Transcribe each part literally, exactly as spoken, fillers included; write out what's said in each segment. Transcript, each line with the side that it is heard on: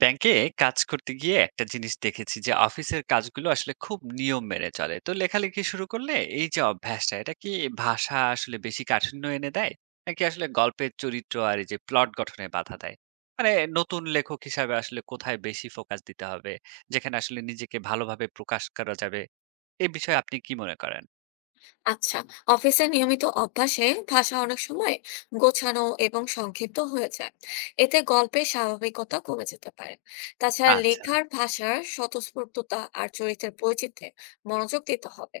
right: ব্যাংকে কাজ করতে গিয়ে একটা জিনিস দেখেছি যে অফিসের কাজগুলো আসলে খুব নিয়ম মেনে চলে। তো লেখালেখি শুরু করলে এই যে অভ্যাসটা, এটা কি ভাষা আসলে বেশি কাঠিন্য এনে দেয়, নাকি আসলে গল্পের চরিত্র আর এই যে প্লট গঠনে বাধা দেয়? মানে নতুন লেখক হিসাবে আসলে কোথায় বেশি ফোকাস দিতে হবে, যেখানে আসলে নিজেকে ভালোভাবে প্রকাশ করা যাবে? এই বিষয়ে আপনি কি মনে করেন?
left: আচ্ছা, অফিসে নিয়মিত অভ্যাসে ভাষা অনেক সময় গোছানো এবং সংক্ষিপ্ত হয়ে যায়। এতে গল্পের স্বাভাবিকতা কমে যেতে পারে। তাছাড়া
right: আচ্ছা।
left: লেখার ভাষার স্বতঃস্ফূর্ততা আর চরিত্রের বৈচিত্র্যে মনোযোগ দিতে হবে।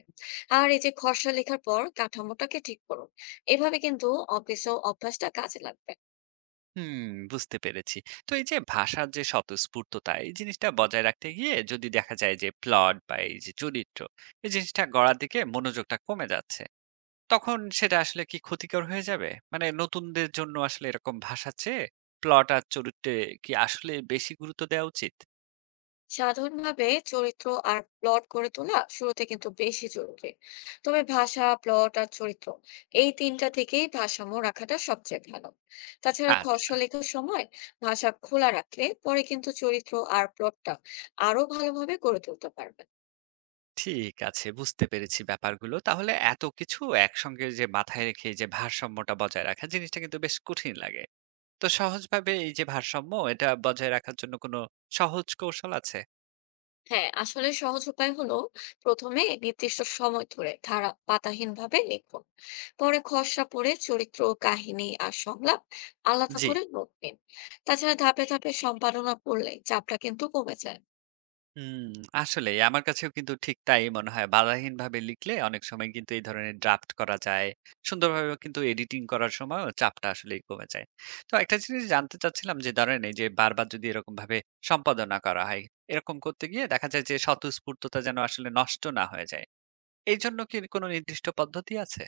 left: আর এই যে খসড়া লেখার পর কাঠামোটাকে ঠিক করুন, এভাবে কিন্তু অফিসেও অভ্যাসটা কাজে লাগবে।
right: হুম, বুঝতে পেরেছি। তো এই যে ভাষার যে স্বতঃস্ফূর্ততা, এই জিনিসটা বজায় রাখতে গিয়ে যদি দেখা যায় যে প্লট বা এই যে চরিত্র, এই জিনিসটা গড়ার দিকে মনোযোগটা কমে যাচ্ছে, তখন সেটা আসলে কি ক্ষতিকর হয়ে যাবে? মানে নতুনদের জন্য আসলে এরকম ভাষা চেয়ে প্লট আর চরিত্রে কি আসলে বেশি গুরুত্ব দেওয়া উচিত?
left: সাধারণভাবে চরিত্র আর প্লট গড়ে তোলা শুরুতে কিন্তু বেশি জরুরি। তবে ভাষা, প্লট আর চরিত্র, এই তিনটা থেকেই ভারসাম্য রাখাটা সবচেয়ে ভালো। তাছাড়া
right: আচ্ছা,
left: খসড়া লেখার সময় ভাষা খোলা রাখলে পরে কিন্তু চরিত্র আর প্লটটা আরো ভালোভাবে গড়ে তুলতে পারবে।
right: ঠিক আছে, বুঝতে পেরেছি ব্যাপারগুলো। তাহলে এত কিছু একসঙ্গে যে মাথায় রেখে যে ভারসাম্যটা বজায় রাখা, জিনিসটা কিন্তু বেশ কঠিন লাগে। তো সহজভাবে এই যে ভারসাম্য, এটা বজায় রাখার জন্য কোনো সহজ কৌশল আছে?
left: হ্যাঁ, আসলে সহজ উপায় হলো প্রথমে নির্দিষ্ট সময় ধরে ধারা পাতাহীন ভাবে লিখুন। পরে খসড়া পড়ে চরিত্র, কাহিনী আর সংলাপ আলাদা
right: জি।
left: করে নোট নিন। তাছাড়া ধাপে ধাপে সম্পাদনা করলে চাপটা কিন্তু কমে যায়।
right: হুম, আসলেই আমার কাছেও কিন্তু ঠিক তাই মনে হয়। বাধাহীনভাবে লিখলে অনেক সময় কিন্তু এই ধরনের ড্রাফট করা যায়। সুন্দরভাবেও কিন্তু এডিটিং করার সময়ও চাপটা আসলেই কমে যায়। তো একটা জিনিস জানতে চাচ্ছিলাম যে ধরেন এই যে বারবার যদি এরকমভাবে সম্পাদনা করা হয়, এরকম করতে গিয়ে দেখা যায় যে স্বতঃস্ফূর্ততা যেন আসলে নষ্ট না হয়ে যায়। এইজন্য কি কোনো নির্দিষ্ট পদ্ধতি আছে?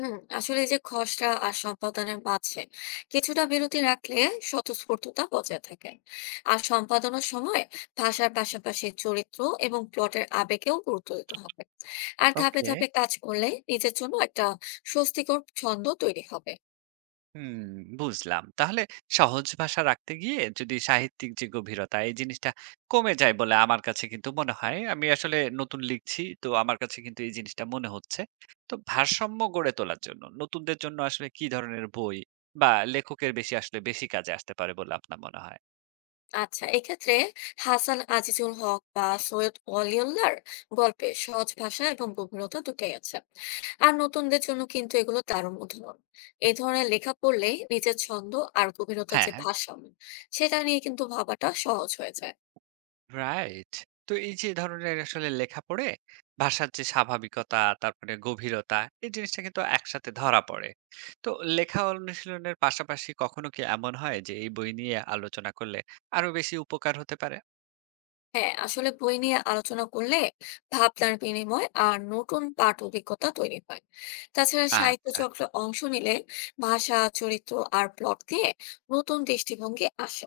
left: হুম, আসলে এই যে খসড়া আর সম্পাদনের মাঝে কিছুটা বিরতি রাখলে স্বতঃস্ফূর্ততা বজায় থাকে। আর সম্পাদনার সময় ভাষার পাশাপাশি চরিত্র এবং প্লটের আবেগেও গুরুত্ব দিতে হবে। আর ধাপে
right: ওকে।
left: ধাপে কাজ করলে নিজের জন্য একটা স্বস্তিকর ছন্দ তৈরি হবে।
right: হুম, বুঝলাম। তাহলে সহজ ভাষা রাখতে গিয়ে যদি সাহিত্যিক যে গভীরতা, এই জিনিসটা কমে যায় বলে আমার কাছে কিন্তু মনে হয়। আমি আসলে নতুন লিখছি, তো আমার কাছে কিন্তু এই জিনিসটা মনে হচ্ছে। তো ভারসাম্য গড়ে তোলার জন্য নতুনদের জন্য আসলে কি ধরনের বই বা লেখকের বেশি আসলে বেশি কাজে আসতে পারে বলে আপনার মনে হয়?
left: আচ্ছা, এক্ষেত্রে হাসান আজিজুল হক বা সৈয়দ ওয়ালিউল্লাহর গল্পে সহজ ভাষা এবং গভীরতা দুটোই আছে। আর নতুনদের জন্য কিন্তু এগুলো দারুণ উদাহরণ। এই ধরনের লেখা পড়লে নিজের ছন্দ আর গভীরতার
right: হ্যাঁ।
left: যে
right: হ্যাঁ।
left: ভারসাম্য, সেটা নিয়ে কিন্তু ভাবাটা সহজ হয়ে যায়।
right: রাইট। তো এই যে ধরনের আসলে লেখা পড়ে ভাষার যে স্বাভাবিকতা, তারপরে গভীরতা, এই জিনিসটা কিন্তু একসাথে ধরা পড়ে। তো লেখা অনুশীলনের পাশাপাশি কখনো কি এমন হয় যে এই বই নিয়ে আলোচনা করলে আরো বেশি উপকার হতে পারে?
left: হ্যাঁ, আসলে বই নিয়ে আলোচনা করলে ভাবনার বিনিময় আর নতুন পাঠ অভিজ্ঞতা তৈরি হয়। তাছাড়া সাহিত্য
right: আচ্ছা।
left: চক্রে অংশ নিলে ভাষা, চরিত্র আর প্লট দিয়ে নতুন দৃষ্টিভঙ্গি আসে।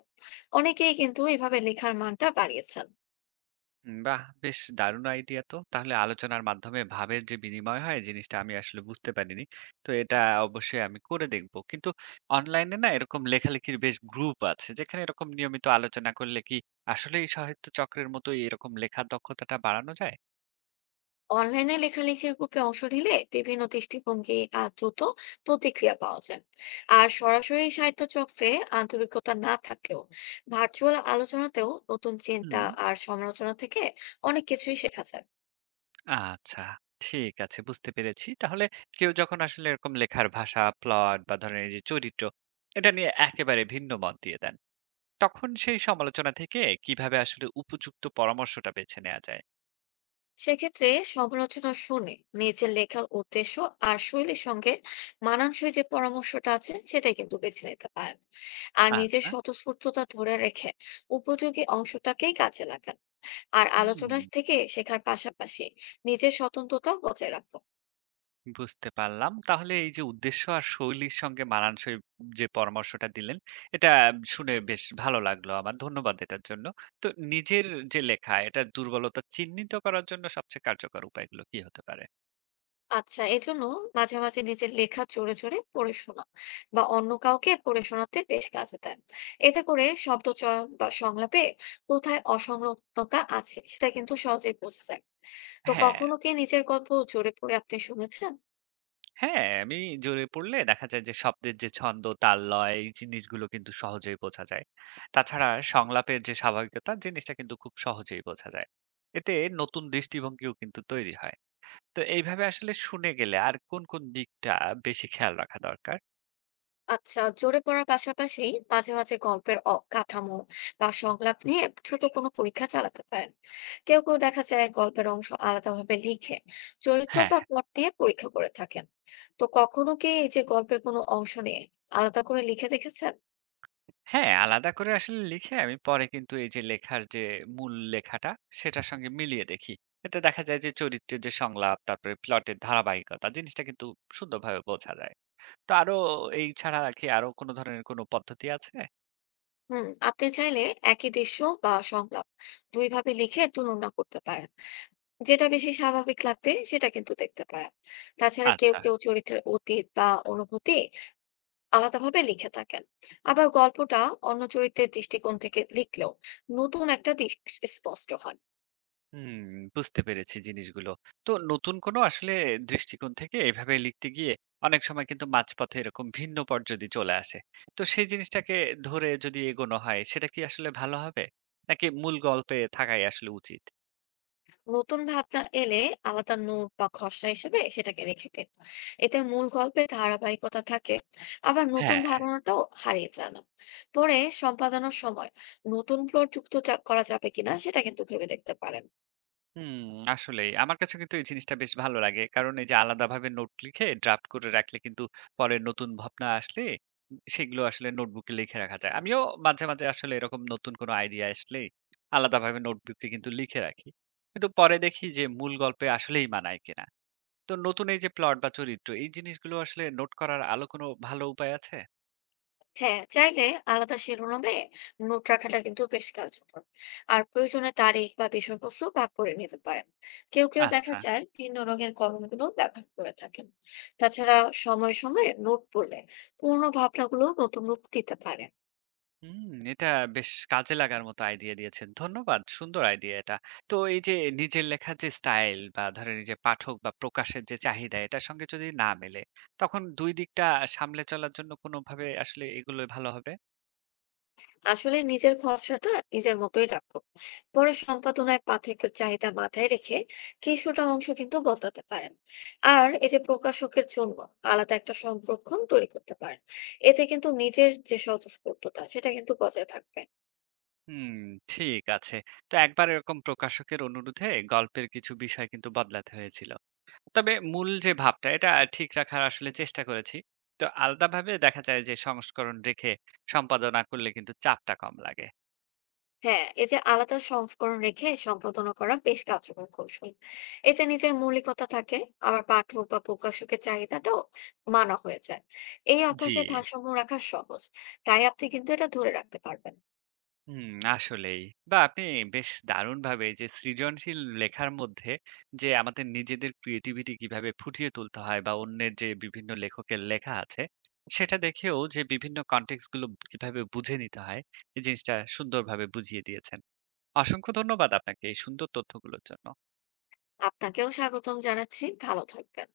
left: অনেকেই কিন্তু এভাবে লেখার মানটা বাড়িয়েছেন।
right: উম, বাহ! বেশ দারুণ আইডিয়া তো। তাহলে আলোচনার মাধ্যমে ভাবের যে বিনিময় হয়, জিনিসটা আমি আসলে বুঝতে পারিনি। তো এটা অবশ্যই আমি করে দেখব। কিন্তু অনলাইনে না এরকম লেখালেখির বেশ গ্রুপ আছে, যেখানে এরকম নিয়মিত আলোচনা করলে কি আসলেই সাহিত্য চক্রের মতো এরকম লেখার দক্ষতাটা বাড়ানো যায়?
left: অনলাইনে লেখালেখির গ্রুপে অংশ নিলে বিভিন্ন দৃষ্টিভঙ্গি আর দ্রুত প্রতিক্রিয়া পাওয়া যায়। আর সরাসরি সাহিত্য চক্রে আন্তরিকতা না থাকলেও ভার্চুয়াল আলোচনাতেও নতুন
right: হুম।
left: চিন্তা আর সমালোচনা থেকে অনেক কিছুই শেখা যায়।
right: আচ্ছা, ঠিক আছে, বুঝতে পেরেছি। তাহলে কেউ যখন আসলে এরকম লেখার ভাষা, প্লট বা ধরেন এই যে চরিত্র, এটা নিয়ে একেবারে ভিন্ন মত দিয়ে দেন, তখন সেই সমালোচনা থেকে কিভাবে আসলে উপযুক্ত পরামর্শটা বেছে নেওয়া যায়?
left: সেক্ষেত্রে সমালোচনা শুনে নিজের লেখার উদ্দেশ্য আর শৈলীর সঙ্গে মানানসই যে পরামর্শটা আছে সেটাই কিন্তু বেছে নিতে পারেন। আর নিজের
right: আচ্ছা।
left: স্বতঃস্ফূর্ততা ধরে রেখে উপযোগী অংশটাকেই কাজে লাগান। আর
right: হুম,
left: আলোচনা থেকে শেখার পাশাপাশি নিজের স্বতন্ত্রতা বজায় রাখো।
right: বুঝতে পারলাম। তাহলে এই যে উদ্দেশ্য আর শৈলীর সঙ্গে মানানসই যে পরামর্শটা দিলেন, এটা শুনে বেশ ভালো লাগলো আমার। ধন্যবাদ এটার জন্য। তো নিজের যে লেখা, এটার দুর্বলতা চিহ্নিত করার জন্য সবচেয়ে কার্যকর উপায়গুলো কি হতে পারে?
left: আচ্ছা, এজন্য মাঝে মাঝে নিজের লেখা জোরে জোরে পড়ে শোনা বা অন্য কাউকে পড়ে শোনাতে বেশ কাজে দেয়। এতে করে শব্দচয়ন বা সংলাপে কোথায় অসংলগ্নতা আছে সেটা কিন্তু সহজেই বোঝা যায়। তো
right: হ্যাঁ।
left: কখনো কি নিজের গল্প জোরে পড়ে আপনি শুনেছেন?
right: হ্যাঁ, আমি জড়িয়ে পড়লে দেখা যায় যে শব্দের যে ছন্দ, তাল, লয়, এই জিনিসগুলো কিন্তু সহজেই বোঝা যায়। তাছাড়া সংলাপের যে স্বাভাবিকতা, জিনিসটা কিন্তু খুব সহজেই বোঝা যায়। এতে নতুন দৃষ্টিভঙ্গিও কিন্তু তৈরি হয়। তো এইভাবে আসলে শুনে গেলে আর কোন, কোন দিকটা বেশি খেয়াল রাখা দরকার?
left: আচ্ছা, জোরে পড়ার পাশাপাশি মাঝে মাঝে গল্পের অ- কাঠামো বা সংলাপ নিয়ে ছোট কোনো পরীক্ষা চালাতে পারেন। কেউ কেউ দেখা যায় গল্পের অংশ আলাদাভাবে লিখে চরিত্র
right: হ্যাঁ,
left: বা প্লট নিয়ে পরীক্ষা করে থাকেন। তো কখনো কি এই যে গল্পের কোনো অংশ নিয়ে আলাদা করে লিখে দেখেছেন?
right: হ্যাঁ, আলাদা করে আসলে লিখে আমি পরে কিন্তু এই যে লেখার যে মূল লেখাটা, সেটার সঙ্গে মিলিয়ে দেখি। এতে দেখা যায় যে চরিত্রের যে সংলাপ, তারপরে প্লটের ধারাবাহিকতা, জিনিসটা কিন্তু সুন্দরভাবে বোঝা যায়। তো আরো এই ছাড়া কি আরো কোন ধরনের কোন পদ্ধতি আছে?
left: হুম, আপনি চাইলে একই দৃশ্য বা সংলাপ দুইভাবে লিখে তুলনা করতে পারেন। যেটা বেশি স্বাভাবিক লাগবে সেটা কিন্তু দেখতে পারেন। তাছাড়া কেউ
right: আচ্ছা।
left: কেউ চরিত্রের অতীত বা অনুভূতি আলাদাভাবে লিখে থাকেন। আবার গল্পটা অন্য চরিত্রের দৃষ্টিকোণ থেকে লিখলেও নতুন একটা দিক স্পষ্ট হয়।
right: হুম, বুঝতে পেরেছি জিনিসগুলো। তো নতুন কোন আসলে দৃষ্টিকোণ থেকে এভাবে লিখতে গিয়ে অনেক সময় কিন্তু মাঝপথে এরকম ভিন্ন পথ যদি চলে আসে, তো সেই জিনিসটাকে ধরে যদি এগোনো হয়, সেটা কি আসলে ভালো হবে? নাকি মূল গল্পে থাকাই আসলে উচিত?
left: নতুন ভাবনা এলে আলাদা নোট বা খসড়া হিসেবে সেটাকে রেখে দিন। এতে মূল গল্পে ধারাবাহিকতা থাকে, আবার নতুন
right: হ্যাঁ।
left: ধারণাটাও হারিয়ে যায় না। পরে সম্পাদনার সময় নতুন প্লট যুক্ত যা- করা যাবে কিনা সেটা কিন্তু ভেবে দেখতে পারেন।
right: হুম, আসলেই। আমার কাছে কিন্তু এই জিনিসটা বেশ ভালো লাগে। কারণ এই যে আলাদাভাবে নোট লিখে ড্রাফট করে রাখলে কিন্তু পরে নতুন ভাবনা আসলে সেগুলো আসলে নোটবুকে লিখে রাখা যায়। আমিও মাঝে, মাঝে আসলে এরকম নতুন কোনো আইডিয়া আসলেই আলাদাভাবে নোটবুকে কিন্তু লিখে রাখি। কিন্তু পরে দেখি যে মূল গল্পে আসলেই মানায় কিনা। তো নতুন এই যে প্লট বা চরিত্র, এই জিনিসগুলো আসলে নোট করার আলো কোনো ভালো উপায় আছে?
left: হ্যাঁ, চাইলে আলাদা শিরোনামে নোট রাখাটা কিন্তু বেশ কার্যকর। আর প্রয়োজনে তারিখ বা বিষয়বস্তু ভাগ করে নিতে পারেন। কেউ কেউ দেখা
right: আচ্ছা।
left: যায় ভিন্ন রঙের কলমগুলো ব্যবহার করে থাকেন। তাছাড়া সময় সময়ে নোট পড়লে পুরোনো ভাবনাগুলো নতুন রূপ দিতে পারে।
right: হুম, এটা বেশ কাজে লাগার মতো আইডিয়া দিয়েছেন। ধন্যবাদ। সুন্দর আইডিয়া এটা। তো এই যে নিজের লেখার যে স্টাইল বা ধরেন এই যে পাঠক বা প্রকাশের যে চাহিদা, এটার সঙ্গে যদি না মেলে, তখন দুই দিকটা সামলে চলার জন্য কোনোভাবে আসলে এগুলোই ভালো হবে?
left: আসলে নিজের খসড়াটা নিজের মতোই রাখো। পরে সম্পাদনায় পাঠকের চাহিদা মাথায় রেখে কিছুটা অংশ কিন্তু বদলাতে পারেন। আর এই যে প্রকাশকের জন্য আলাদা একটা সংরক্ষণ তৈরি করতে পারেন। এতে কিন্তু নিজের যে স্বতঃস্ফূর্ততা সেটা কিন্তু বজায় থাকবে।
right: হুম, ঠিক আছে। তো একবার এরকম প্রকাশকের অনুরোধে গল্পের কিছু বিষয় কিন্তু বদলাতে হয়েছিল। তবে মূল যে ভাবটা, এটা ঠিক রাখার আসলে চেষ্টা করেছি। তো আলাদাভাবে দেখা যায় যে সংস্করণ রেখে সম্পাদনা করলে কিন্তু চাপটা কম লাগে।
left: হ্যাঁ, এই যে আলাদা সংস্করণ রেখে সম্পাদনা করা বেশ কার্যকর কৌশল। এতে নিজের মৌলিকতা থাকে, আবার পাঠক বা প্রকাশকের চাহিদাটাও মানা হয়ে যায়। এই
right: জি।
left: অভ্যাসে ভারসাম্য রাখা সহজ, তাই আপনি কিন্তু এটা ধরে রাখতে পারবেন।
right: হুম, আসলেই। বা আপনি বেশ দারুণভাবে যে সৃজনশীল লেখার মধ্যে যে আমাদের নিজেদের ক্রিয়েটিভিটি কিভাবে ফুটিয়ে তুলতে হয়, বা অন্যের যে বিভিন্ন লেখকের লেখা আছে, সেটা দেখেও যে বিভিন্ন কনটেক্সট গুলো কিভাবে বুঝে নিতে হয়, এই জিনিসটা সুন্দরভাবে বুঝিয়ে দিয়েছেন। অসংখ্য ধন্যবাদ আপনাকে এই সুন্দর তথ্যগুলোর জন্য।
left: আপনাকেও স্বাগতম জানাচ্ছি। ভালো থাকবেন।